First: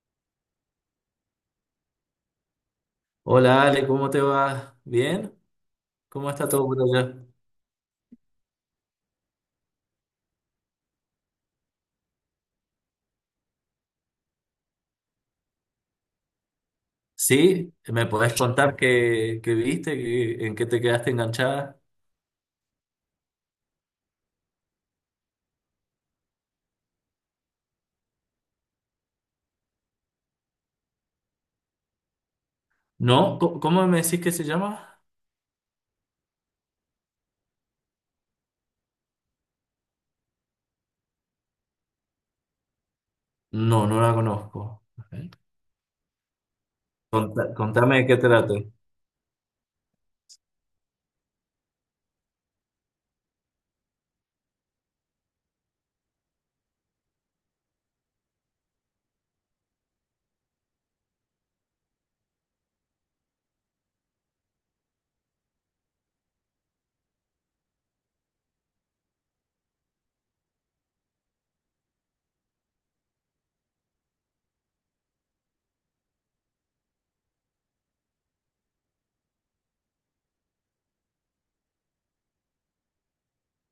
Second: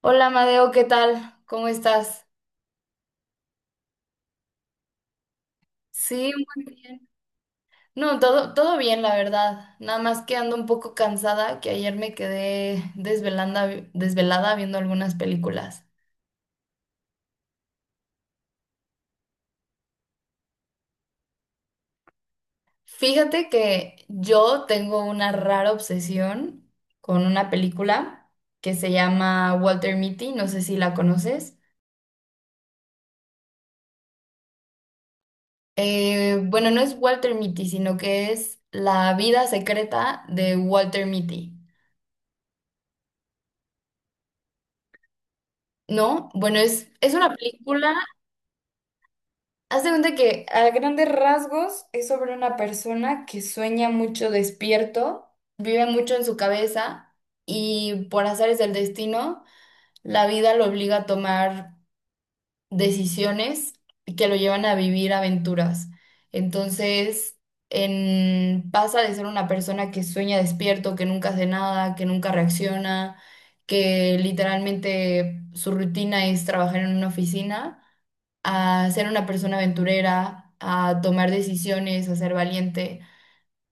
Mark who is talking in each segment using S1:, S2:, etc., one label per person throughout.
S1: Hola, Madeo, ¿qué tal? ¿Cómo estás?
S2: Hola Ale, ¿cómo te va? ¿Bien? ¿Cómo
S1: Sí,
S2: está
S1: muy
S2: todo por
S1: bien.
S2: allá?
S1: No, todo bien, la verdad. Nada más que ando un poco cansada, que ayer me quedé desvelanda, desvelada viendo algunas películas.
S2: ¿Sí? ¿Me podés contar qué viste? ¿En qué te quedaste enganchada?
S1: Fíjate que yo tengo una rara obsesión con una película que se llama Walter Mitty, no sé si la conoces.
S2: ¿No? ¿Cómo me decís que se llama?
S1: Bueno, no es Walter Mitty, sino que es La vida secreta de Walter Mitty.
S2: No, no la conozco. Ok.
S1: ¿No? Bueno, es una película.
S2: Contame de qué trata.
S1: Haz de cuenta que a grandes rasgos es sobre una persona que sueña mucho despierto, vive mucho en su cabeza y, por azares del destino, la vida lo obliga a tomar decisiones que lo llevan a vivir aventuras. Entonces, pasa de ser una persona que sueña despierto, que nunca hace nada, que nunca reacciona, que literalmente su rutina es trabajar en una oficina, a ser una persona aventurera, a tomar decisiones, a ser valiente.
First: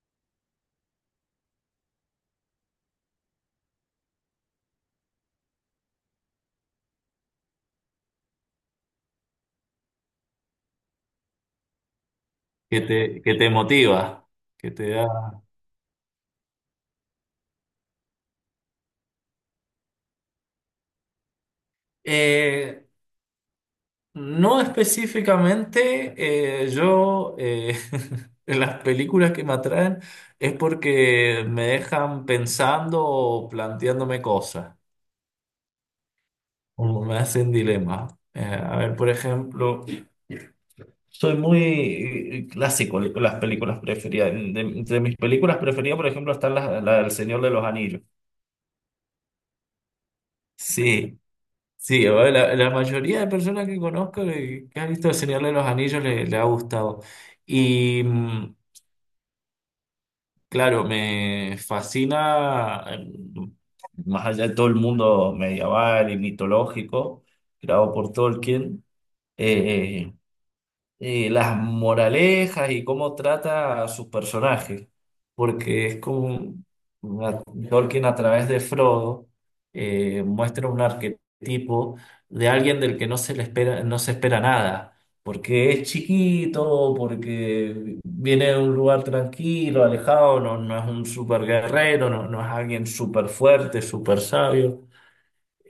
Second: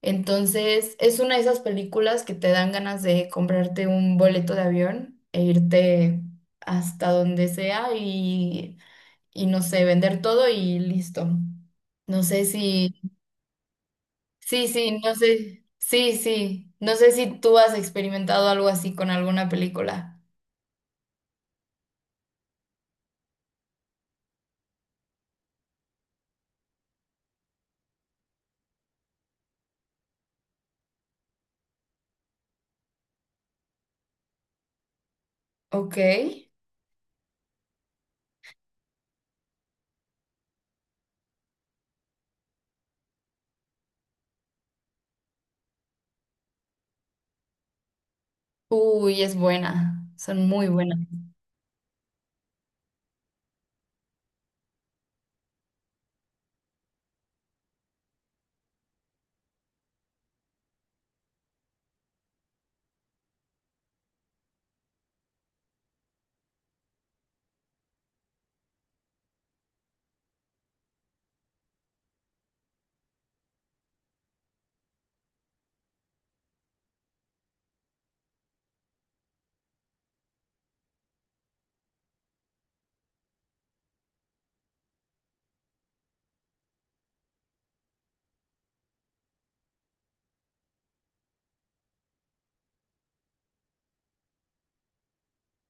S1: Entonces, es una de esas películas que te dan ganas de comprarte un boleto de avión e irte hasta donde sea y no sé, vender todo y listo. No sé
S2: ¿Qué
S1: si,
S2: te, qué te motiva?
S1: sí,
S2: ¿Qué te
S1: sí,
S2: da?
S1: no sé, sí, sí, no sé si tú has experimentado algo así con alguna película.
S2: Eh, no específicamente, yo en las películas que me atraen es porque me dejan pensando o planteándome cosas.
S1: Ok.
S2: Como me hacen dilema. A ver, por ejemplo, soy muy clásico con las películas preferidas. Entre mis películas preferidas, por ejemplo, están la del Señor de los Anillos.
S1: Uy, es buena, son muy buenas.
S2: Sí, sí, a ver, la mayoría de personas que conozco que han visto El Señor de los Anillos le ha gustado. Y mm, claro, me fascina, más allá de todo el mundo medieval y mitológico, creado por Tolkien, y las moralejas y cómo trata a sus personajes, porque es como una- Tolkien a través de Frodo muestra un arquetipo de alguien del que no se le espera, no se espera nada. Porque es chiquito, porque viene de un lugar tranquilo, alejado, no, no es un super guerrero, no, no es alguien súper fuerte, súper sabio.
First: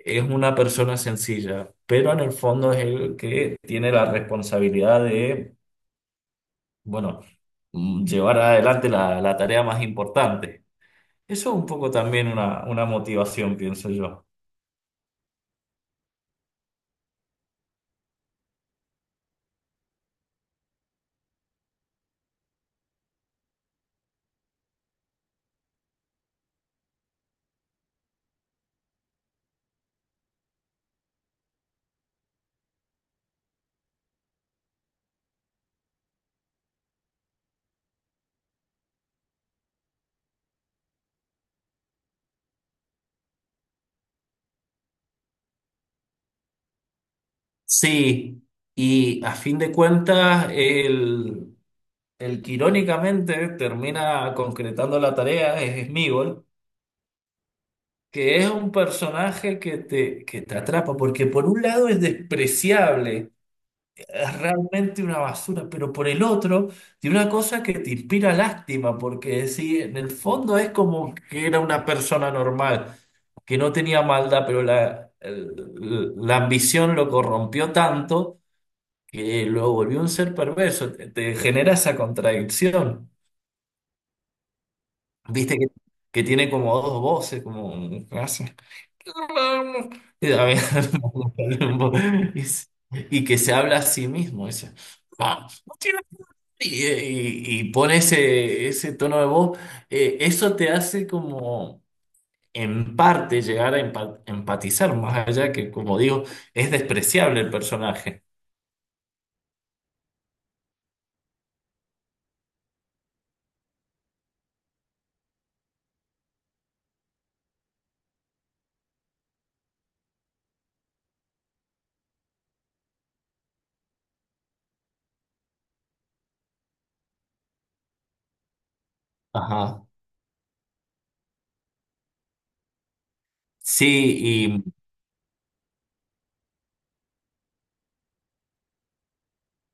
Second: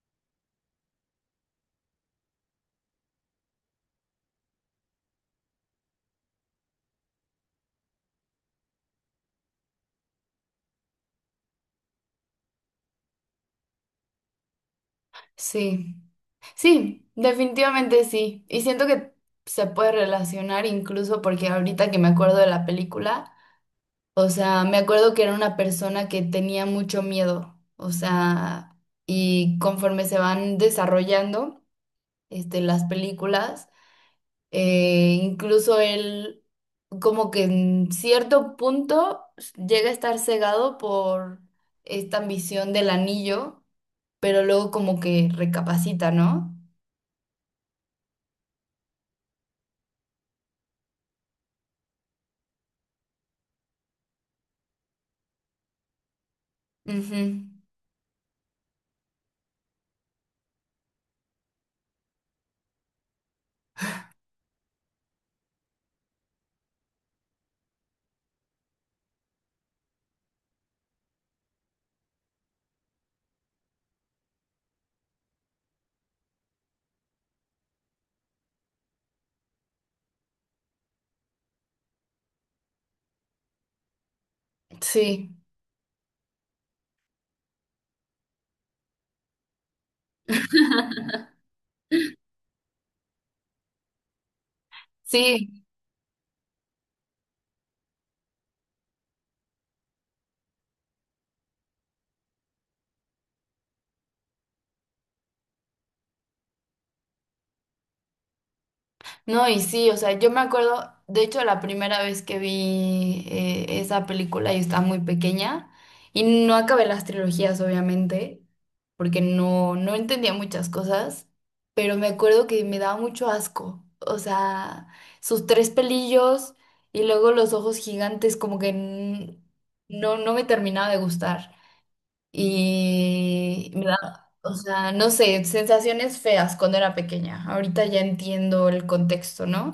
S2: Es una persona sencilla, pero en el fondo es el que tiene la responsabilidad de bueno, llevar adelante la tarea más importante. Eso es un poco también una motivación, pienso yo.
S1: Sí. Sí, definitivamente sí. Y siento que se puede relacionar incluso porque ahorita que me acuerdo de la película, o sea, me acuerdo que era una persona que tenía mucho miedo, o sea, y conforme se van desarrollando, este, las películas, incluso él como que en cierto punto llega a estar cegado por esta ambición del anillo, pero luego como que recapacita, ¿no?
S2: Sí, y a fin de cuentas, el que irónicamente termina concretando la tarea es Smigol,
S1: Ujú.
S2: que es un personaje que te atrapa, porque por un lado es despreciable, es realmente una basura, pero por el otro, tiene una cosa que te inspira lástima, porque sí, en el fondo es como que era una persona normal, que no tenía maldad, pero la ambición lo corrompió tanto que lo volvió un ser perverso. Te genera esa contradicción,
S1: Sí,
S2: viste que tiene como dos voces, como... Y, a mí- y y que se habla a sí mismo, dice,
S1: sí,
S2: "Vamos". Y pone ese tono de voz, eso te hace como en parte llegar a empatizar, más allá que, como digo, es despreciable el personaje.
S1: no, y sí, o sea, yo me acuerdo, de hecho, la primera vez que vi esa película, yo estaba muy pequeña y no acabé las trilogías, obviamente, porque no, no entendía muchas cosas, pero me acuerdo que me daba mucho asco, o sea, sus tres pelillos y luego los ojos gigantes, como que
S2: Ajá.
S1: no, no me terminaba de gustar. Y me
S2: Sí,
S1: da, o
S2: y
S1: sea, no sé, sensaciones feas cuando era pequeña. Ahorita ya entiendo el contexto, ¿no?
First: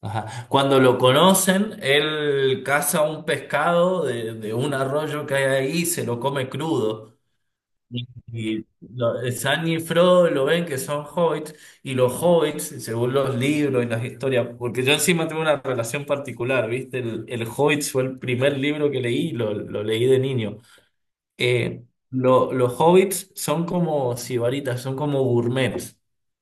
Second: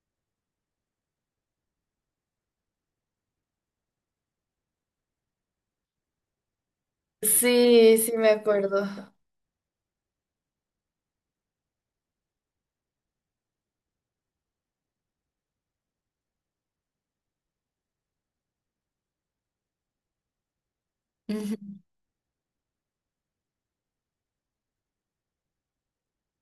S2: ajá. Cuando lo conocen, él caza un pescado de un arroyo que hay ahí y se lo come crudo.
S1: Sí, sí me
S2: Y
S1: acuerdo.
S2: lo- Sam y Frodo lo ven que son hobbits, y los hobbits, según los libros y las historias, porque yo encima tengo una relación particular, ¿viste? El Hobbit fue el primer libro que leí, lo leí de niño.
S1: Ujú.
S2: Eh, los hobbits son como sibaritas, son como gourmets.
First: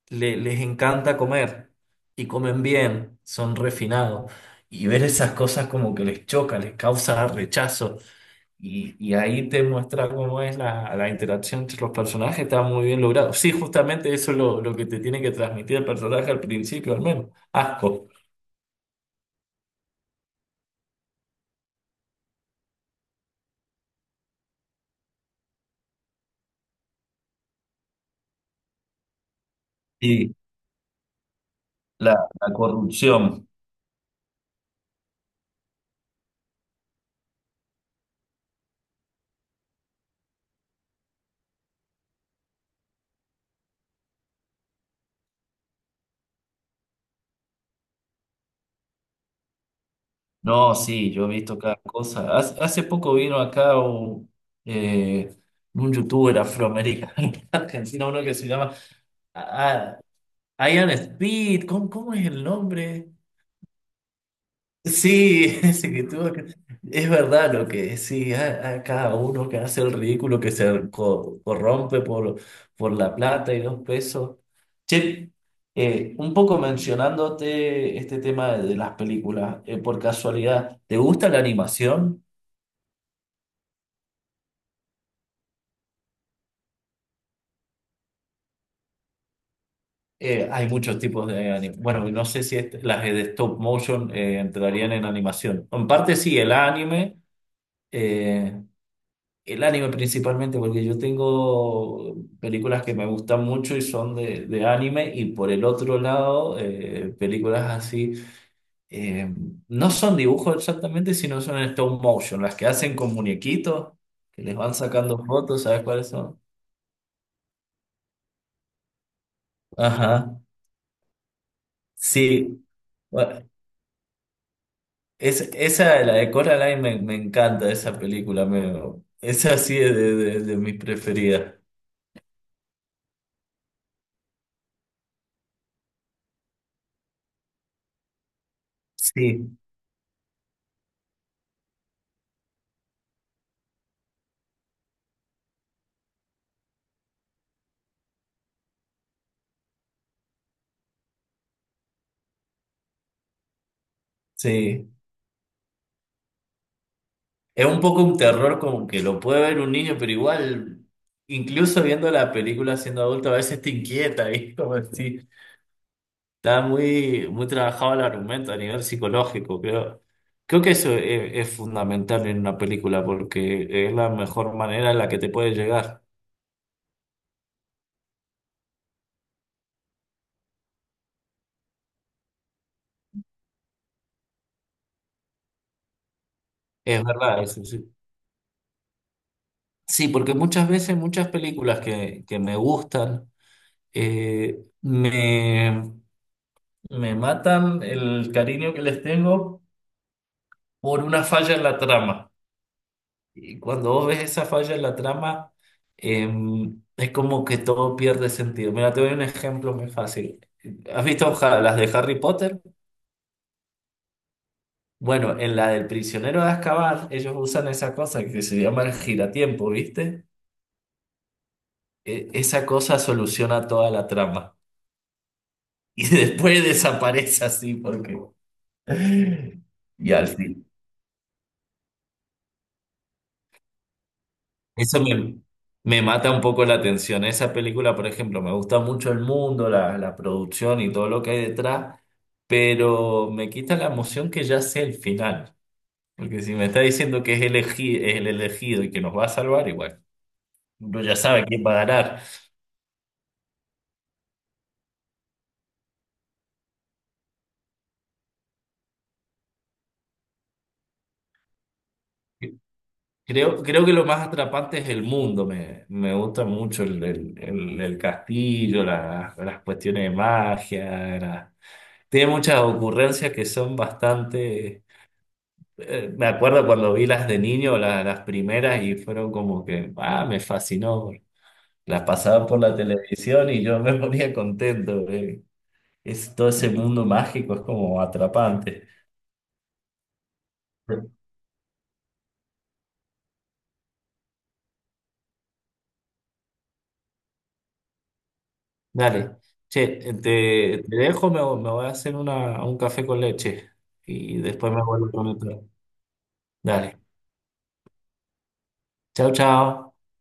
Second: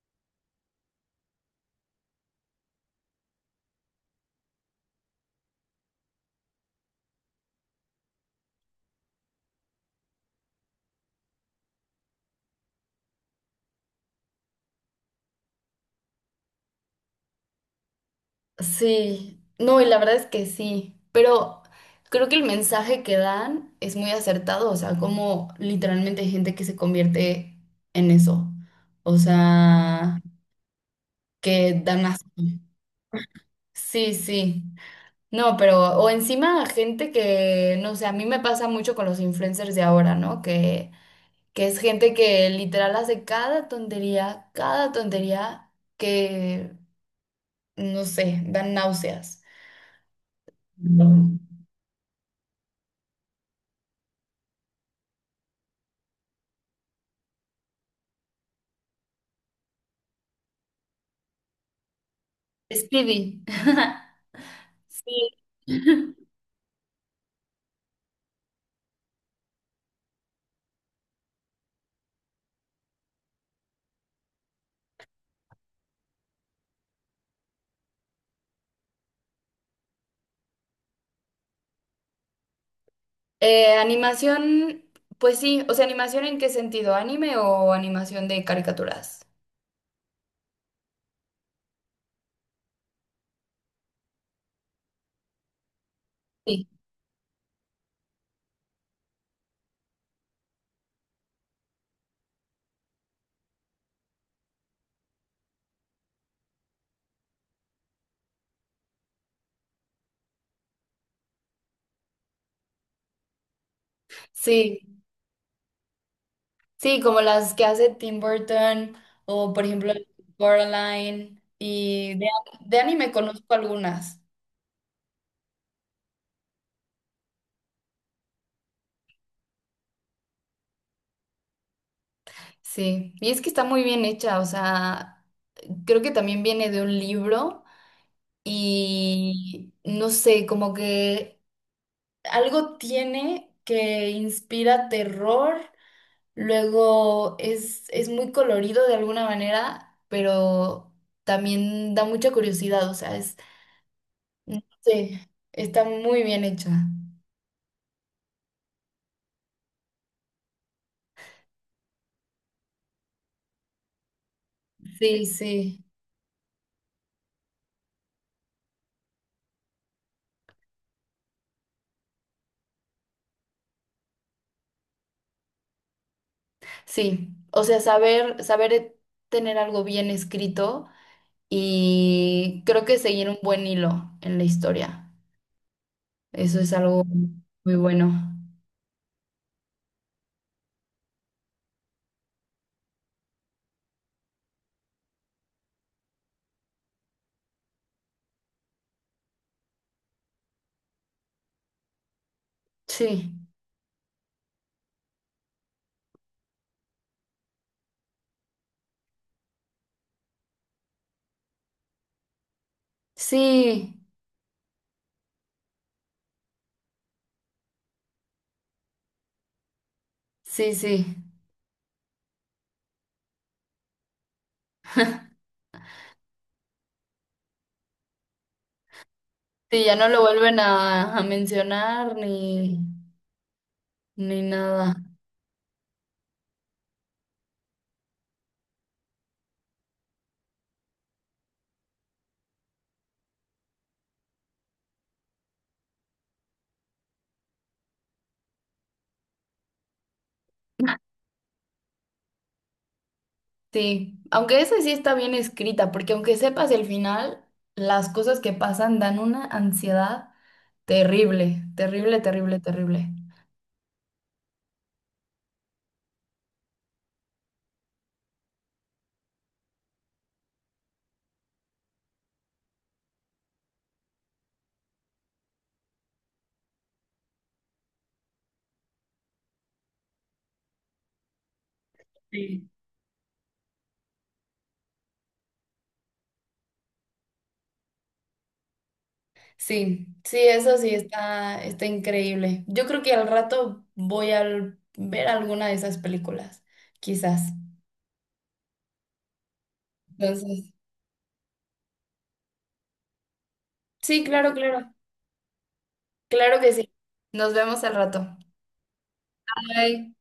S2: Les encanta comer y comen bien, son refinados. Y ver esas cosas como que les choca, les causa rechazo. Y ahí te muestra cómo es la interacción entre los personajes, está muy bien logrado. Sí, justamente eso es lo que te tiene que transmitir el personaje al principio, al menos. Asco.
S1: Sí, no, y la verdad es que sí, pero creo que el mensaje que dan es muy acertado, o sea, como literalmente hay gente que se convierte en eso, o sea,
S2: Sí,
S1: que dan
S2: la, la
S1: así.
S2: corrupción.
S1: Sí, sí. No, pero, o encima gente que, no sé, a mí me pasa mucho con los influencers de ahora, ¿no? Que es gente que literal hace cada tontería que, no sé, dan náuseas.
S2: No, sí, yo he
S1: Mm.
S2: visto cada cosa. Hace poco vino acá eh, un youtuber afroamericano, argentino, uno que se llama ah, Ian Speed. ¿Cómo es el nombre?
S1: Speedy. Sí.
S2: Sí, es que tuvo, es verdad lo que sí, a cada uno que hace el ridículo, que se corrompe por la plata y los pesos. Che, un poco mencionándote este tema de las películas, por casualidad, ¿te gusta la animación?
S1: Animación, pues sí, o sea, animación en qué sentido, ¿anime o animación de caricaturas?
S2: Hay muchos tipos de animación. Bueno, no sé si las de stop motion entrarían en animación. En parte sí, el
S1: Sí.
S2: anime. eh, El anime principalmente, porque yo tengo películas que me gustan mucho y son de anime, y por el otro lado, películas así, eh, no son dibujos exactamente, sino son en stop motion, las que hacen con muñequitos, que les van
S1: Sí.
S2: sacando fotos, ¿sabes cuáles son?
S1: Sí, como las que hace Tim Burton o por ejemplo. Sí.
S2: Ajá,
S1: Coraline y
S2: sí.
S1: de anime
S2: Bueno,
S1: conozco algunas.
S2: esa, la de Coraline, me encanta esa película, me, esa sí es de mis preferidas.
S1: Sí, y es que está muy bien hecha, o sea, creo que también viene de un libro
S2: Sí,
S1: y no sé, como que algo tiene que inspira terror, luego es muy colorido de alguna manera, pero también da mucha curiosidad, o sea, es, no
S2: sí.
S1: sé, está muy bien hecha.
S2: Es un poco un terror como que lo puede ver un niño, pero igual, incluso viendo la película siendo adulto, a veces te inquieta, y como
S1: Sí,
S2: si
S1: sí,
S2: está muy, muy trabajado el argumento a nivel psicológico, creo. Creo que eso es fundamental en una película porque es la mejor manera en la que te puede llegar.
S1: sí. O sea, saber, tener algo bien escrito y creo que seguir un buen hilo en la historia. Eso es
S2: Es
S1: algo
S2: verdad, eso
S1: muy
S2: sí.
S1: bueno.
S2: Sí, porque muchas veces, muchas películas que me gustan, eh, me, me matan el cariño que les tengo por una falla en la trama.
S1: Sí,
S2: Y cuando vos ves esa falla en la trama, es como que todo pierde sentido. Mira, te doy un ejemplo muy fácil. ¿Has visto las de Harry Potter?
S1: sí,
S2: Bueno, en la del prisionero de Azkaban, ellos usan esa cosa que se llama el giratiempo, ¿viste?
S1: sí, sí.
S2: Esa cosa soluciona toda la trama. Y después desaparece así porque...
S1: Sí, ya no
S2: Y
S1: lo
S2: al
S1: vuelven
S2: fin.
S1: a mencionar ni, ni nada.
S2: Eso me, me mata un poco la atención. Esa película, por ejemplo, me gusta mucho el mundo, la producción y todo lo que hay detrás, pero me quita la emoción que ya sé el final. Porque si me está diciendo que es es el elegido y que nos va a salvar, igual, uno ya sabe quién va a ganar.
S1: Sí, aunque esa sí está bien escrita, porque aunque sepas el final, las cosas que pasan dan una ansiedad terrible, terrible, terrible, terrible.
S2: Creo que lo más atrapante es el mundo. Me gusta mucho el castillo, las cuestiones de magia. Tiene muchas ocurrencias que son bastante me acuerdo cuando vi las de niño, las primeras, y fueron como que, ah, me fascinó. Las pasaban por
S1: Sí.
S2: la televisión y yo me ponía contento. Es, todo ese mundo mágico es como atrapante.
S1: Sí, sí, eso sí está, está increíble. Yo creo que al rato voy a ver alguna de esas películas, quizás.
S2: Dale, che, te,
S1: Entonces,
S2: te dejo, me voy a hacer un café con leche
S1: sí,
S2: y
S1: claro,
S2: después me
S1: claro,
S2: vuelvo a conectar.
S1: claro que sí.
S2: Dale,
S1: Nos vemos al rato.
S2: chao, chao.
S1: Bye.